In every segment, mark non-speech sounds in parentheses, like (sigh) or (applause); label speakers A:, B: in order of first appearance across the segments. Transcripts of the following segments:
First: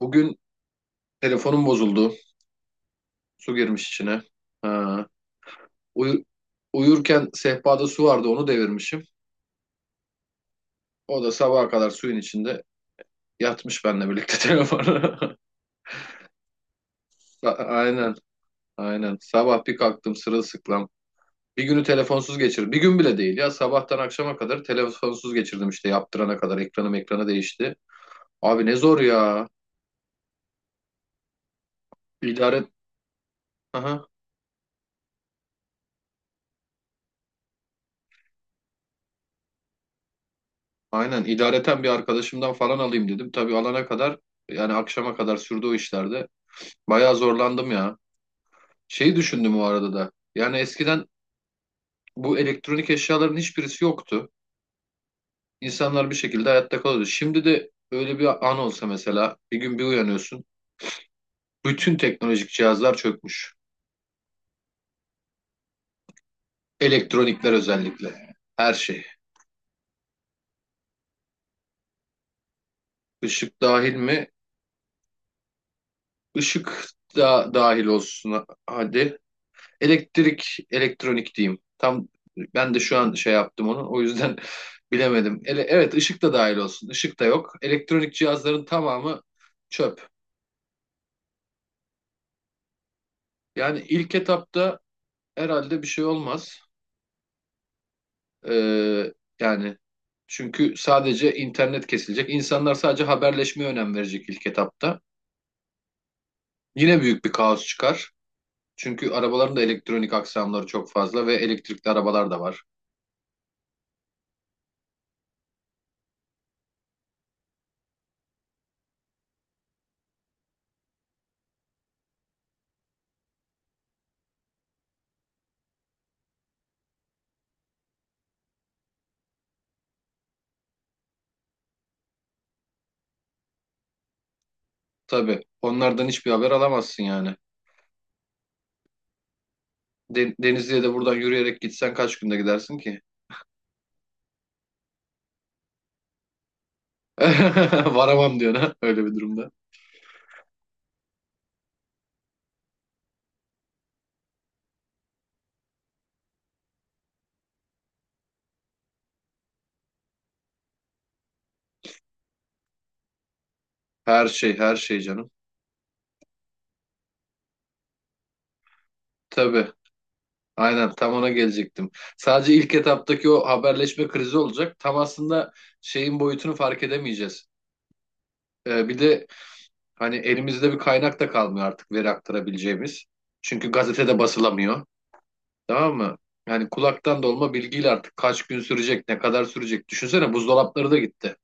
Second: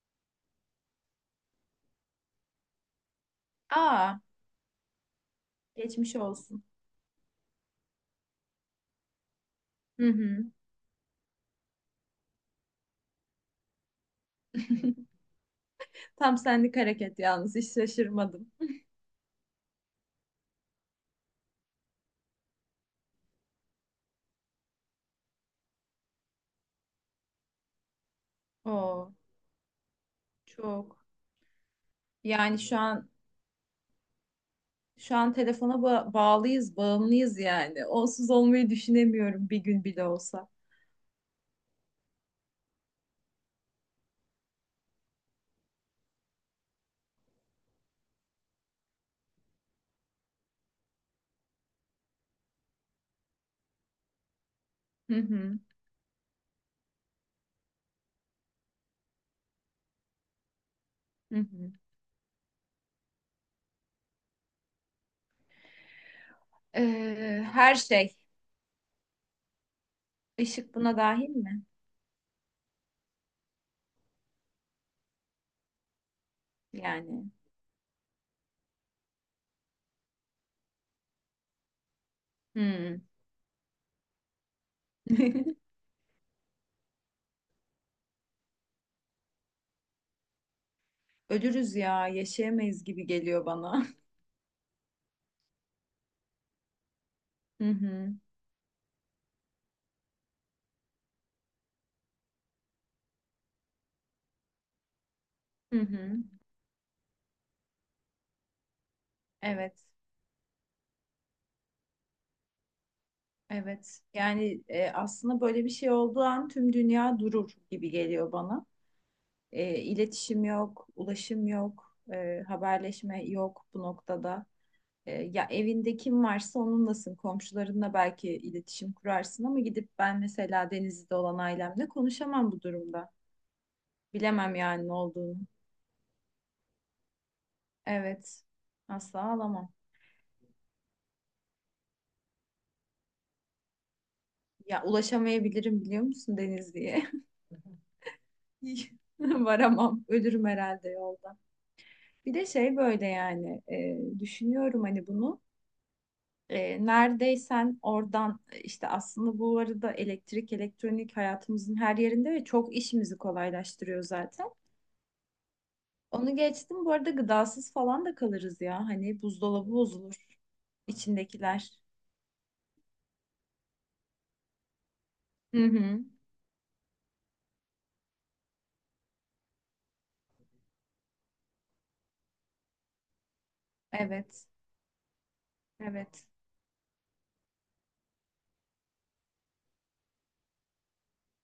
A: Bugün telefonum bozuldu. Su girmiş
B: Aa,
A: içine. Ha.
B: geçmiş
A: Uyu-
B: olsun.
A: Uyurken sehpada su vardı, onu devirmişim.
B: Hı hı.
A: O da sabaha kadar suyun içinde yatmış benimle birlikte (laughs) telefonu.
B: (laughs) Tam senlik hareket yalnız hiç
A: Aynen,
B: şaşırmadım.
A: aynen. Sabah bir kalktım sırılsıklam. Bir günü telefonsuz geçirdim. Bir gün bile değil ya. Sabahtan akşama kadar telefonsuz geçirdim işte, yaptırana kadar. Ekranım ekrana değişti. Abi ne zor
B: Oo,
A: ya.
B: çok. Yani
A: İdare...
B: şu an
A: Aha,
B: şu an telefona bağlıyız, bağımlıyız yani. Onsuz olmayı düşünemiyorum bir gün bile olsa.
A: aynen. İdareten bir arkadaşımdan falan alayım dedim. Tabii alana kadar yani akşama kadar sürdü o işlerde. Bayağı zorlandım ya. Şeyi düşündüm o arada da. Yani eskiden bu elektronik eşyaların hiçbirisi yoktu.
B: Hı hı,
A: İnsanlar bir şekilde hayatta kalıyordu. Şimdi de öyle bir an olsa, mesela bir gün bir uyanıyorsun.
B: hı hı.
A: Bütün teknolojik cihazlar çökmüş. Elektronikler
B: Her şey.
A: özellikle. Her şey.
B: Işık buna dahil mi?
A: Işık dahil mi? Işık
B: Yani.
A: da dahil olsun hadi. Elektrik, elektronik diyeyim. Tam ben de şu
B: Hmm.
A: an şey yaptım onu. O yüzden (laughs) bilemedim.
B: (laughs)
A: Evet, ışık da dahil olsun. Işık da yok. Elektronik cihazların tamamı çöp.
B: Ölürüz ya, yaşayamayız gibi geliyor
A: Yani
B: bana.
A: ilk etapta herhalde bir şey olmaz.
B: (laughs) Hı hı.
A: Ee, yani çünkü sadece internet kesilecek. İnsanlar sadece haberleşmeye önem verecek ilk etapta.
B: Hı hı.
A: Yine büyük bir kaos çıkar. Çünkü arabaların da
B: Evet.
A: elektronik aksamları çok fazla ve elektrikli arabalar da var.
B: Evet. Yani aslında böyle bir şey olduğu an tüm dünya durur gibi geliyor bana. İletişim yok, ulaşım yok, haberleşme yok bu noktada. Ya evinde kim varsa onunlasın. Komşularınla belki iletişim kurarsın ama gidip ben mesela Denizli'de olan ailemle konuşamam bu durumda. Bilemem yani ne olduğunu.
A: Tabii onlardan hiçbir haber alamazsın yani.
B: Evet. Asla alamam.
A: Denizli'ye de buradan yürüyerek gitsen kaç günde gidersin ki?
B: Ya ulaşamayabilirim biliyor musun Denizli'ye?
A: (laughs) Varamam diyor ha,
B: (laughs)
A: öyle bir durumda.
B: Varamam. Ölürüm herhalde yolda. Bir de şey böyle yani düşünüyorum hani bunu. Neredeysen oradan işte aslında bu arada elektrik, elektronik hayatımızın her yerinde ve çok işimizi kolaylaştırıyor
A: Her
B: zaten.
A: şey, her şey canım.
B: Onu geçtim. Bu arada gıdasız falan da kalırız ya. Hani buzdolabı
A: Tabii.
B: bozulur
A: Aynen, tam ona
B: içindekiler.
A: gelecektim. Sadece ilk etaptaki o haberleşme krizi olacak. Tam aslında
B: Hı hı.
A: şeyin boyutunu fark edemeyeceğiz. Bir de hani elimizde bir kaynak da kalmıyor artık, veri aktarabileceğimiz. Çünkü gazetede
B: Evet.
A: basılamıyor. Tamam mı?
B: Evet.
A: Yani kulaktan dolma bilgiyle artık kaç gün sürecek, ne kadar sürecek. Düşünsene, buzdolapları da gitti.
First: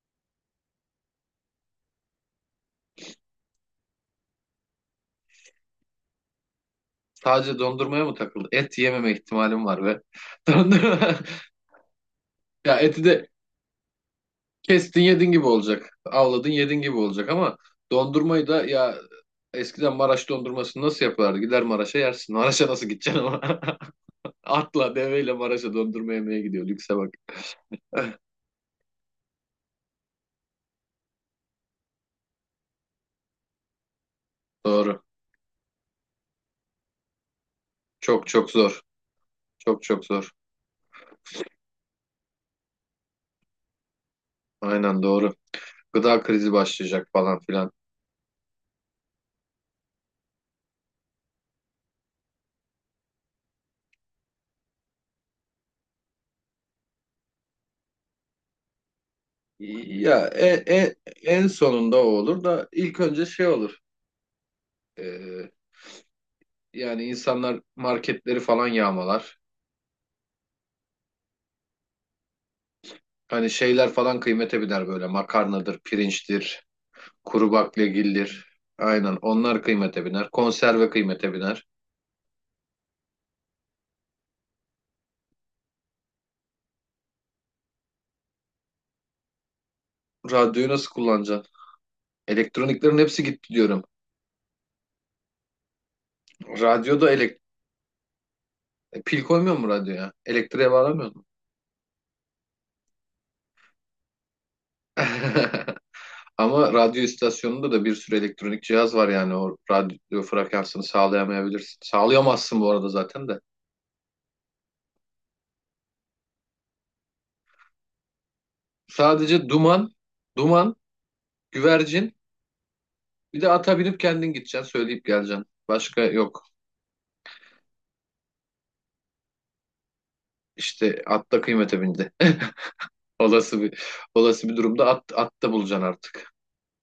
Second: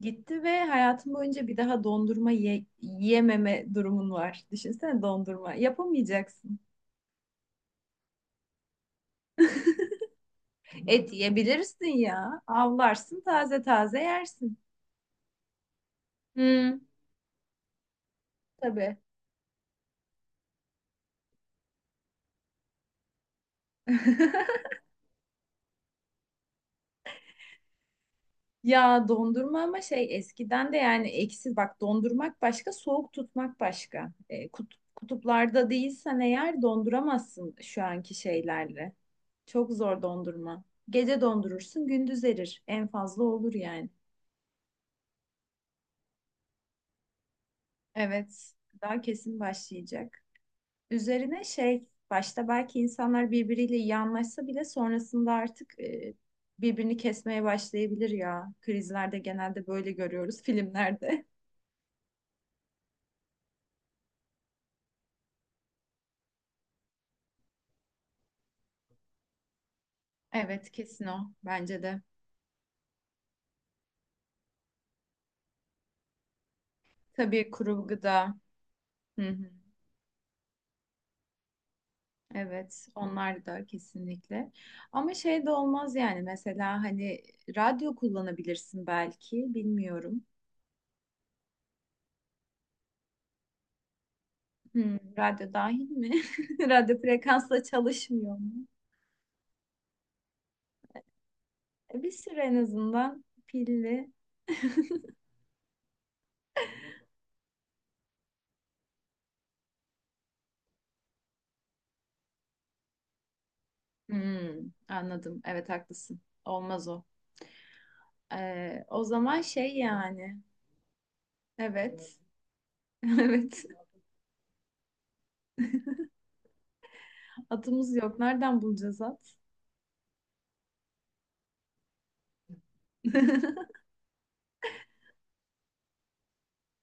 B: Gitti ve hayatım boyunca bir daha dondurma yememe durumun var. Düşünsene dondurma. Yapamayacaksın.
A: Sadece dondurmaya mı takıldı? Et yememe ihtimalim var ve (laughs)
B: (laughs) Et
A: dondurma
B: yiyebilirsin ya.
A: ya, eti de
B: Avlarsın taze taze yersin.
A: kestin yedin gibi olacak. Avladın
B: Hı,
A: yedin gibi olacak ama dondurmayı da ya,
B: tabii.
A: eskiden Maraş dondurmasını nasıl yapardı? Gider Maraş'a yersin. Maraş'a nasıl gideceksin ama? (laughs)
B: (laughs)
A: Atla deveyle Maraş'a dondurma yemeye gidiyor. Lükse bak.
B: Ya dondurma ama şey eskiden de yani eksi bak dondurmak başka soğuk tutmak başka.
A: Doğru.
B: Kutuplarda değilsen eğer donduramazsın şu anki
A: Çok çok zor.
B: şeylerle. Çok
A: Çok
B: zor
A: çok zor.
B: dondurma. Gece dondurursun gündüz erir. En fazla olur yani.
A: Aynen doğru. Gıda krizi başlayacak falan filan.
B: Evet, daha kesin başlayacak. Üzerine şey, başta belki insanlar birbiriyle iyi anlaşsa bile sonrasında artık birbirini kesmeye başlayabilir ya. Krizlerde genelde böyle
A: Ya
B: görüyoruz
A: e, e,
B: filmlerde. (laughs)
A: en sonunda o olur da ilk önce şey olur. Ee, yani insanlar marketleri falan yağmalar.
B: Evet, kesin o bence de.
A: Hani şeyler falan kıymete biner, böyle makarnadır, pirinçtir,
B: Tabii
A: kuru
B: kuru gıda.
A: baklagildir. Aynen,
B: Hı hı.
A: onlar kıymete biner. Konserve kıymete biner.
B: Evet, onlar da kesinlikle. Ama şey de olmaz yani mesela hani radyo kullanabilirsin belki, bilmiyorum.
A: Radyoyu nasıl kullanacaksın? Elektroniklerin hepsi gitti diyorum.
B: Hı, radyo dahil mi? (laughs) Radyo
A: Radyoda elek
B: frekansla çalışmıyor mu?
A: E, pil koymuyor mu radyoya? Elektriğe bağlamıyor mu?
B: Bir süre en azından pilli.
A: (laughs) Ama radyo istasyonunda da bir sürü elektronik cihaz var, yani o radyo frekansını sağlayamayabilirsin. Sağlayamazsın bu arada zaten de.
B: Hmm, anladım. Evet haklısın. Olmaz o. O zaman
A: Sadece
B: şey
A: duman,
B: yani.
A: duman, güvercin.
B: Evet. (laughs)
A: Bir de
B: Evet.
A: ata binip kendin gideceksin, söyleyip geleceksin. Başka yok.
B: Atımız yok. Nereden bulacağız at?
A: İşte at da kıymete bindi. (laughs) Olası
B: (laughs)
A: bir olası bir durumda at, at da bulacaksın artık.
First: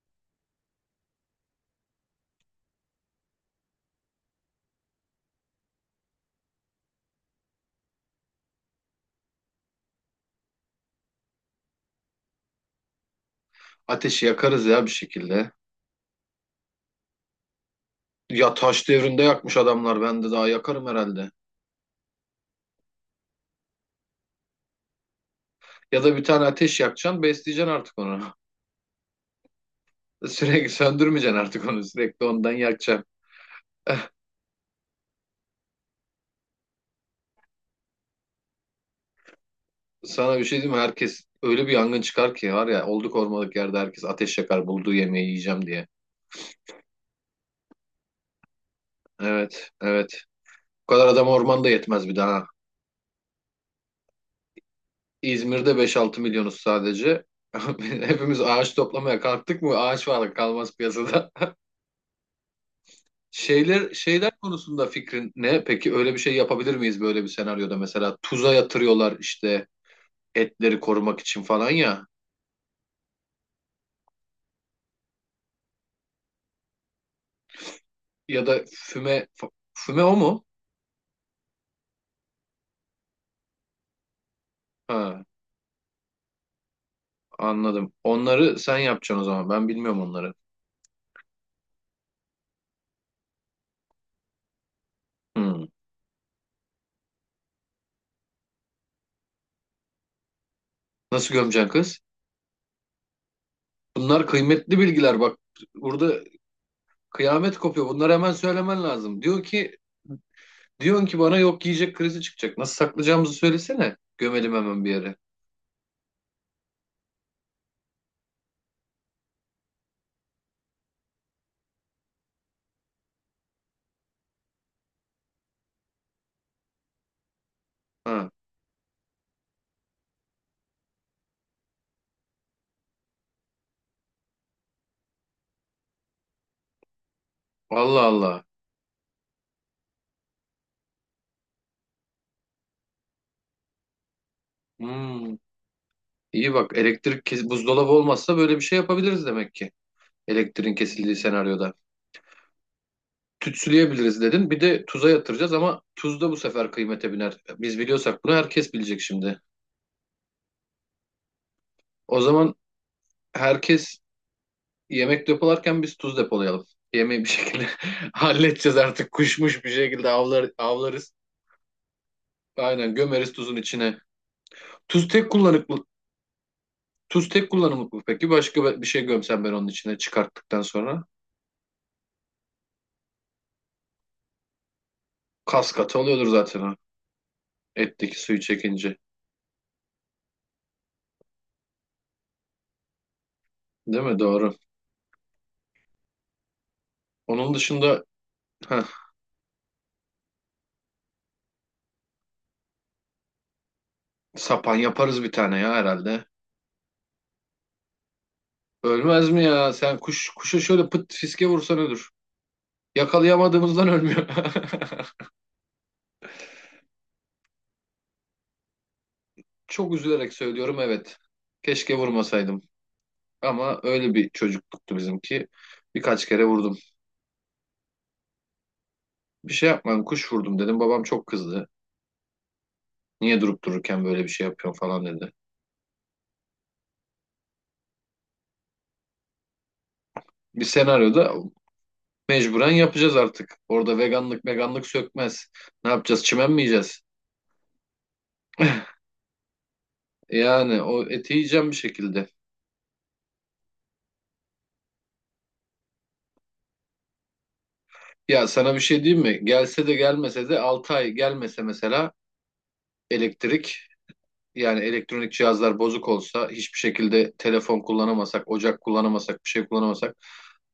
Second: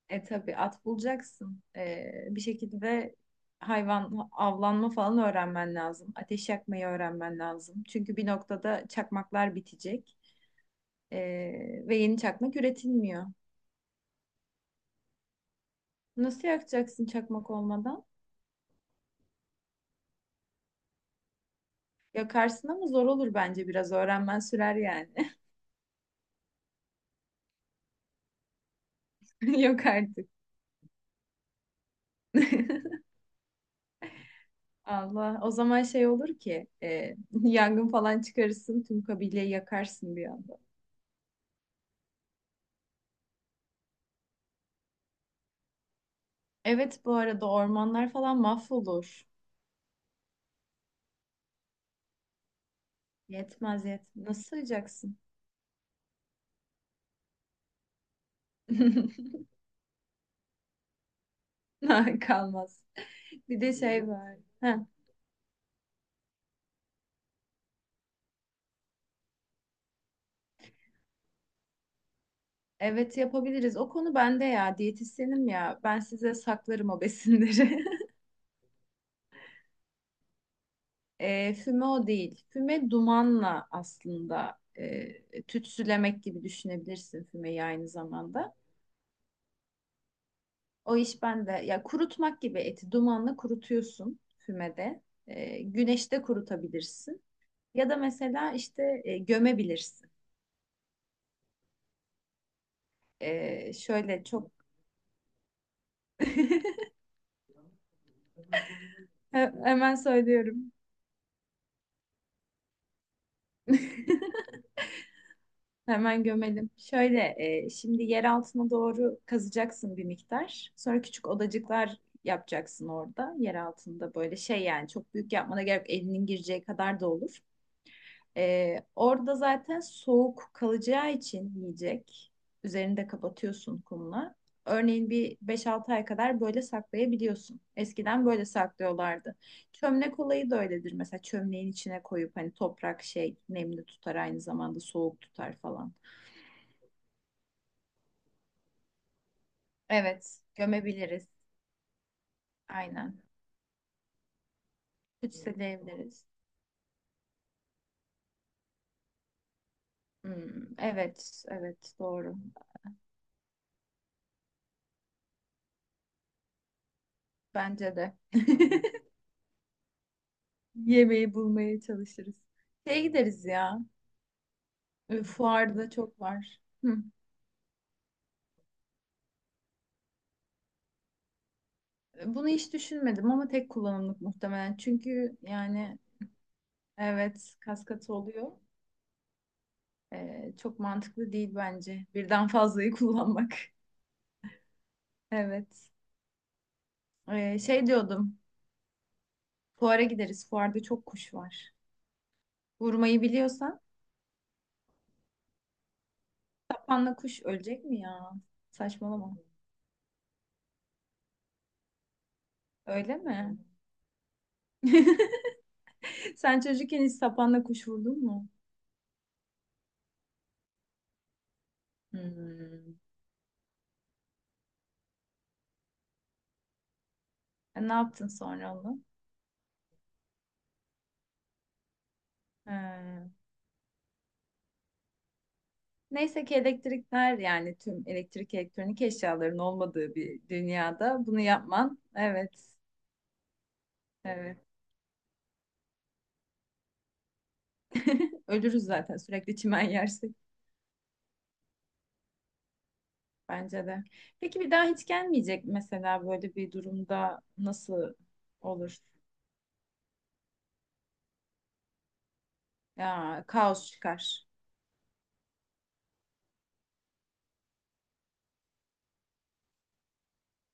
B: E tabii at bulacaksın. Bir şekilde hayvan avlanma falan öğrenmen lazım. Ateş yakmayı öğrenmen lazım. Çünkü bir noktada çakmaklar bitecek. Ve yeni çakmak üretilmiyor.
A: Ateşi yakarız ya bir şekilde.
B: Nasıl yakacaksın çakmak olmadan?
A: Ya taş devrinde yakmış adamlar. Ben de daha yakarım herhalde.
B: Yakarsın ama zor olur bence biraz. Öğrenmen sürer yani.
A: Ya da bir tane ateş yakacaksın, besleyeceksin artık onu.
B: (laughs) Yok artık.
A: (laughs) Sürekli söndürmeyeceksin artık onu. Sürekli ondan yakacaksın.
B: (laughs)
A: (laughs)
B: Allah. O zaman şey olur ki (laughs) yangın falan çıkarırsın tüm kabileyi yakarsın bir
A: Sana bir
B: anda.
A: şey diyeyim mi? Herkes öyle bir yangın çıkar ki var ya, olduk ormanlık yerde herkes ateş yakar bulduğu yemeği yiyeceğim diye.
B: Evet bu arada ormanlar falan mahvolur.
A: Evet, evet. Bu kadar adam ormanda yetmez bir daha.
B: Yetmez yetmez. Nasıl sığacaksın?
A: İzmir'de beş altı milyonuz sadece. (laughs) Hepimiz ağaç toplamaya
B: (laughs)
A: kalktık mı ağaç varlık kalmaz piyasada.
B: Ha, kalmaz.
A: (laughs)
B: Bir de
A: Şeyler
B: şey
A: şeyler
B: var. Heh,
A: konusunda fikrin ne? Peki öyle bir şey yapabilir miyiz böyle bir senaryoda, mesela tuza yatırıyorlar işte etleri korumak için falan, ya
B: evet yapabiliriz. O konu bende ya. Diyetisyenim ya. Ben size saklarım o besinleri.
A: ya da füme füme o mu?
B: Füme o değil. Füme dumanla aslında
A: Ha,
B: tütsülemek gibi düşünebilirsin fümeyi aynı
A: anladım.
B: zamanda.
A: Onları sen yapacaksın o zaman. Ben bilmiyorum onları.
B: O iş bende. Ya kurutmak gibi eti dumanla kurutuyorsun fümede.
A: Hmm.
B: Güneşte kurutabilirsin. Ya da mesela işte gömebilirsin.
A: Nasıl gömeceksin kız?
B: E, şöyle
A: Bunlar
B: çok
A: kıymetli bilgiler bak. Burada
B: (laughs)
A: kıyamet kopuyor. Bunları hemen söylemen lazım. Diyor ki,
B: Hemen söylüyorum.
A: diyorsun ki bana, yok yiyecek krizi çıkacak. Nasıl saklayacağımızı söylesene. Gömelim hemen bir yere.
B: Hemen gömelim. Şöyle, şimdi yer altına doğru kazacaksın bir miktar. Sonra küçük odacıklar yapacaksın orada. Yer altında böyle şey yani çok büyük yapmana gerek yok. Elinin gireceği kadar da olur.
A: Ha.
B: Orada zaten soğuk kalacağı için yiyecek. Üzerini de kapatıyorsun kumla. Örneğin bir beş altı ay kadar böyle saklayabiliyorsun.
A: Allah
B: Eskiden
A: Allah.
B: böyle saklıyorlardı. Çömlek olayı da öyledir. Mesela çömleğin içine koyup hani toprak şey nemli tutar aynı zamanda soğuk
A: Hmm.
B: tutar falan.
A: İyi bak, elektrik kes, buzdolabı olmazsa böyle bir şey yapabiliriz demek ki.
B: Evet,
A: Elektriğin kesildiği
B: gömebiliriz.
A: senaryoda.
B: Aynen.
A: Tütsüleyebiliriz dedin. Bir de tuza yatıracağız ama tuz
B: Ütseleyebiliriz.
A: da bu sefer kıymete biner. Biz biliyorsak bunu herkes bilecek şimdi.
B: Hmm, evet, evet
A: O
B: doğru.
A: zaman herkes yemek depolarken biz tuz depolayalım. Yemeği bir şekilde
B: Bence de.
A: (laughs) halledeceğiz
B: (laughs)
A: artık. Kuşmuş, bir şekilde avlar, avlarız.
B: Yemeği bulmaya çalışırız.
A: Aynen,
B: Şeye
A: gömeriz
B: gideriz
A: tuzun
B: ya.
A: içine. Tuz tek kullanımlık
B: Fuarda çok var. Hı.
A: Tuz tek kullanımlık mı peki? Başka bir şey gömsem ben onun içine çıkarttıktan sonra.
B: Bunu hiç düşünmedim ama tek kullanımlık muhtemelen. Çünkü
A: Kas
B: yani
A: katı oluyordur zaten o.
B: evet kaskatı
A: Etteki suyu
B: oluyor.
A: çekince.
B: Çok mantıklı değil bence. Birden fazlayı kullanmak. (laughs)
A: Değil mi? Doğru.
B: Evet.
A: Onun
B: Şey
A: dışında,
B: diyordum.
A: heh,
B: Fuara gideriz. Fuarda çok kuş var. Vurmayı biliyorsan.
A: sapan yaparız bir tane ya herhalde.
B: Panla kuş ölecek mi ya?
A: Ölmez
B: Saçmalama.
A: mi ya? Sen kuş kuşa şöyle pıt fiske vursan ölür.
B: Öyle mi?
A: Yakalayamadığımızdan ölmüyor.
B: (laughs) Sen çocukken hiç sapanla kuş vurdun mu?
A: (laughs) Çok üzülerek söylüyorum, evet. Keşke vurmasaydım.
B: Hmm.
A: Ama öyle bir çocukluktu bizimki. Birkaç kere vurdum.
B: Ne yaptın sonra onu?
A: Bir şey yapmam, kuş vurdum dedim. Babam çok kızdı.
B: He.
A: Niye durup dururken böyle bir şey yapıyorsun falan dedi.
B: Neyse ki elektrikler yani tüm elektrik elektronik eşyaların olmadığı bir
A: Bir
B: dünyada
A: senaryoda
B: bunu yapman.
A: mecburen
B: Evet.
A: yapacağız artık. Orada veganlık
B: Evet.
A: veganlık sökmez. Ne yapacağız? Çimen mi yiyeceğiz?
B: Ölürüz zaten sürekli çimen (laughs) yersek.
A: Yani o eti yiyeceğim bir şekilde.
B: Bence de. Peki bir daha hiç gelmeyecek mesela böyle bir durumda nasıl
A: Ya sana bir
B: olur?
A: şey diyeyim mi? Gelse de gelmese de, 6 ay gelmese mesela
B: Ya
A: elektrik,
B: kaos çıkar.
A: yani elektronik cihazlar bozuk olsa, hiçbir şekilde telefon kullanamasak, ocak kullanamasak, bir şey kullanamasak,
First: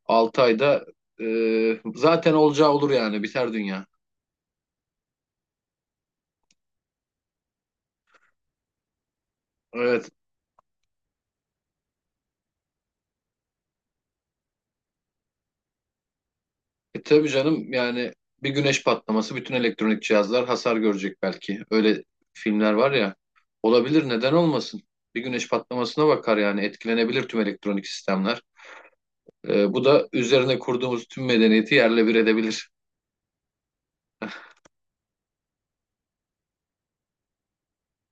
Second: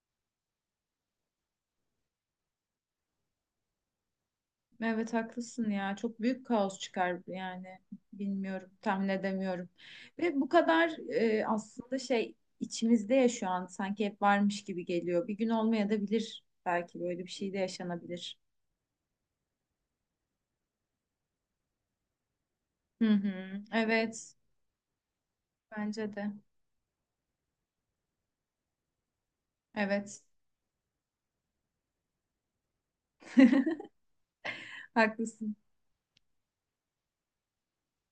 A: 6 ayda e, zaten olacağı olur yani, biter dünya.
B: Evet haklısın ya. Çok büyük kaos çıkar yani. Bilmiyorum, tahmin edemiyorum.
A: Evet.
B: Ve bu kadar aslında şey içimizde ya şu an sanki hep varmış gibi geliyor. Bir gün olmaya da bilir belki
A: E
B: böyle
A: tabii
B: bir şey de
A: canım, yani
B: yaşanabilir.
A: bir güneş patlaması, bütün elektronik cihazlar hasar görecek belki. Öyle filmler var
B: Hı
A: ya.
B: hı.
A: Olabilir, neden
B: Evet,
A: olmasın? Bir güneş patlamasına
B: bence de.
A: bakar yani, etkilenebilir tüm elektronik sistemler. E, bu da
B: Evet.
A: üzerine kurduğumuz tüm medeniyeti yerle bir edebilir.
B: (laughs) Haklısın.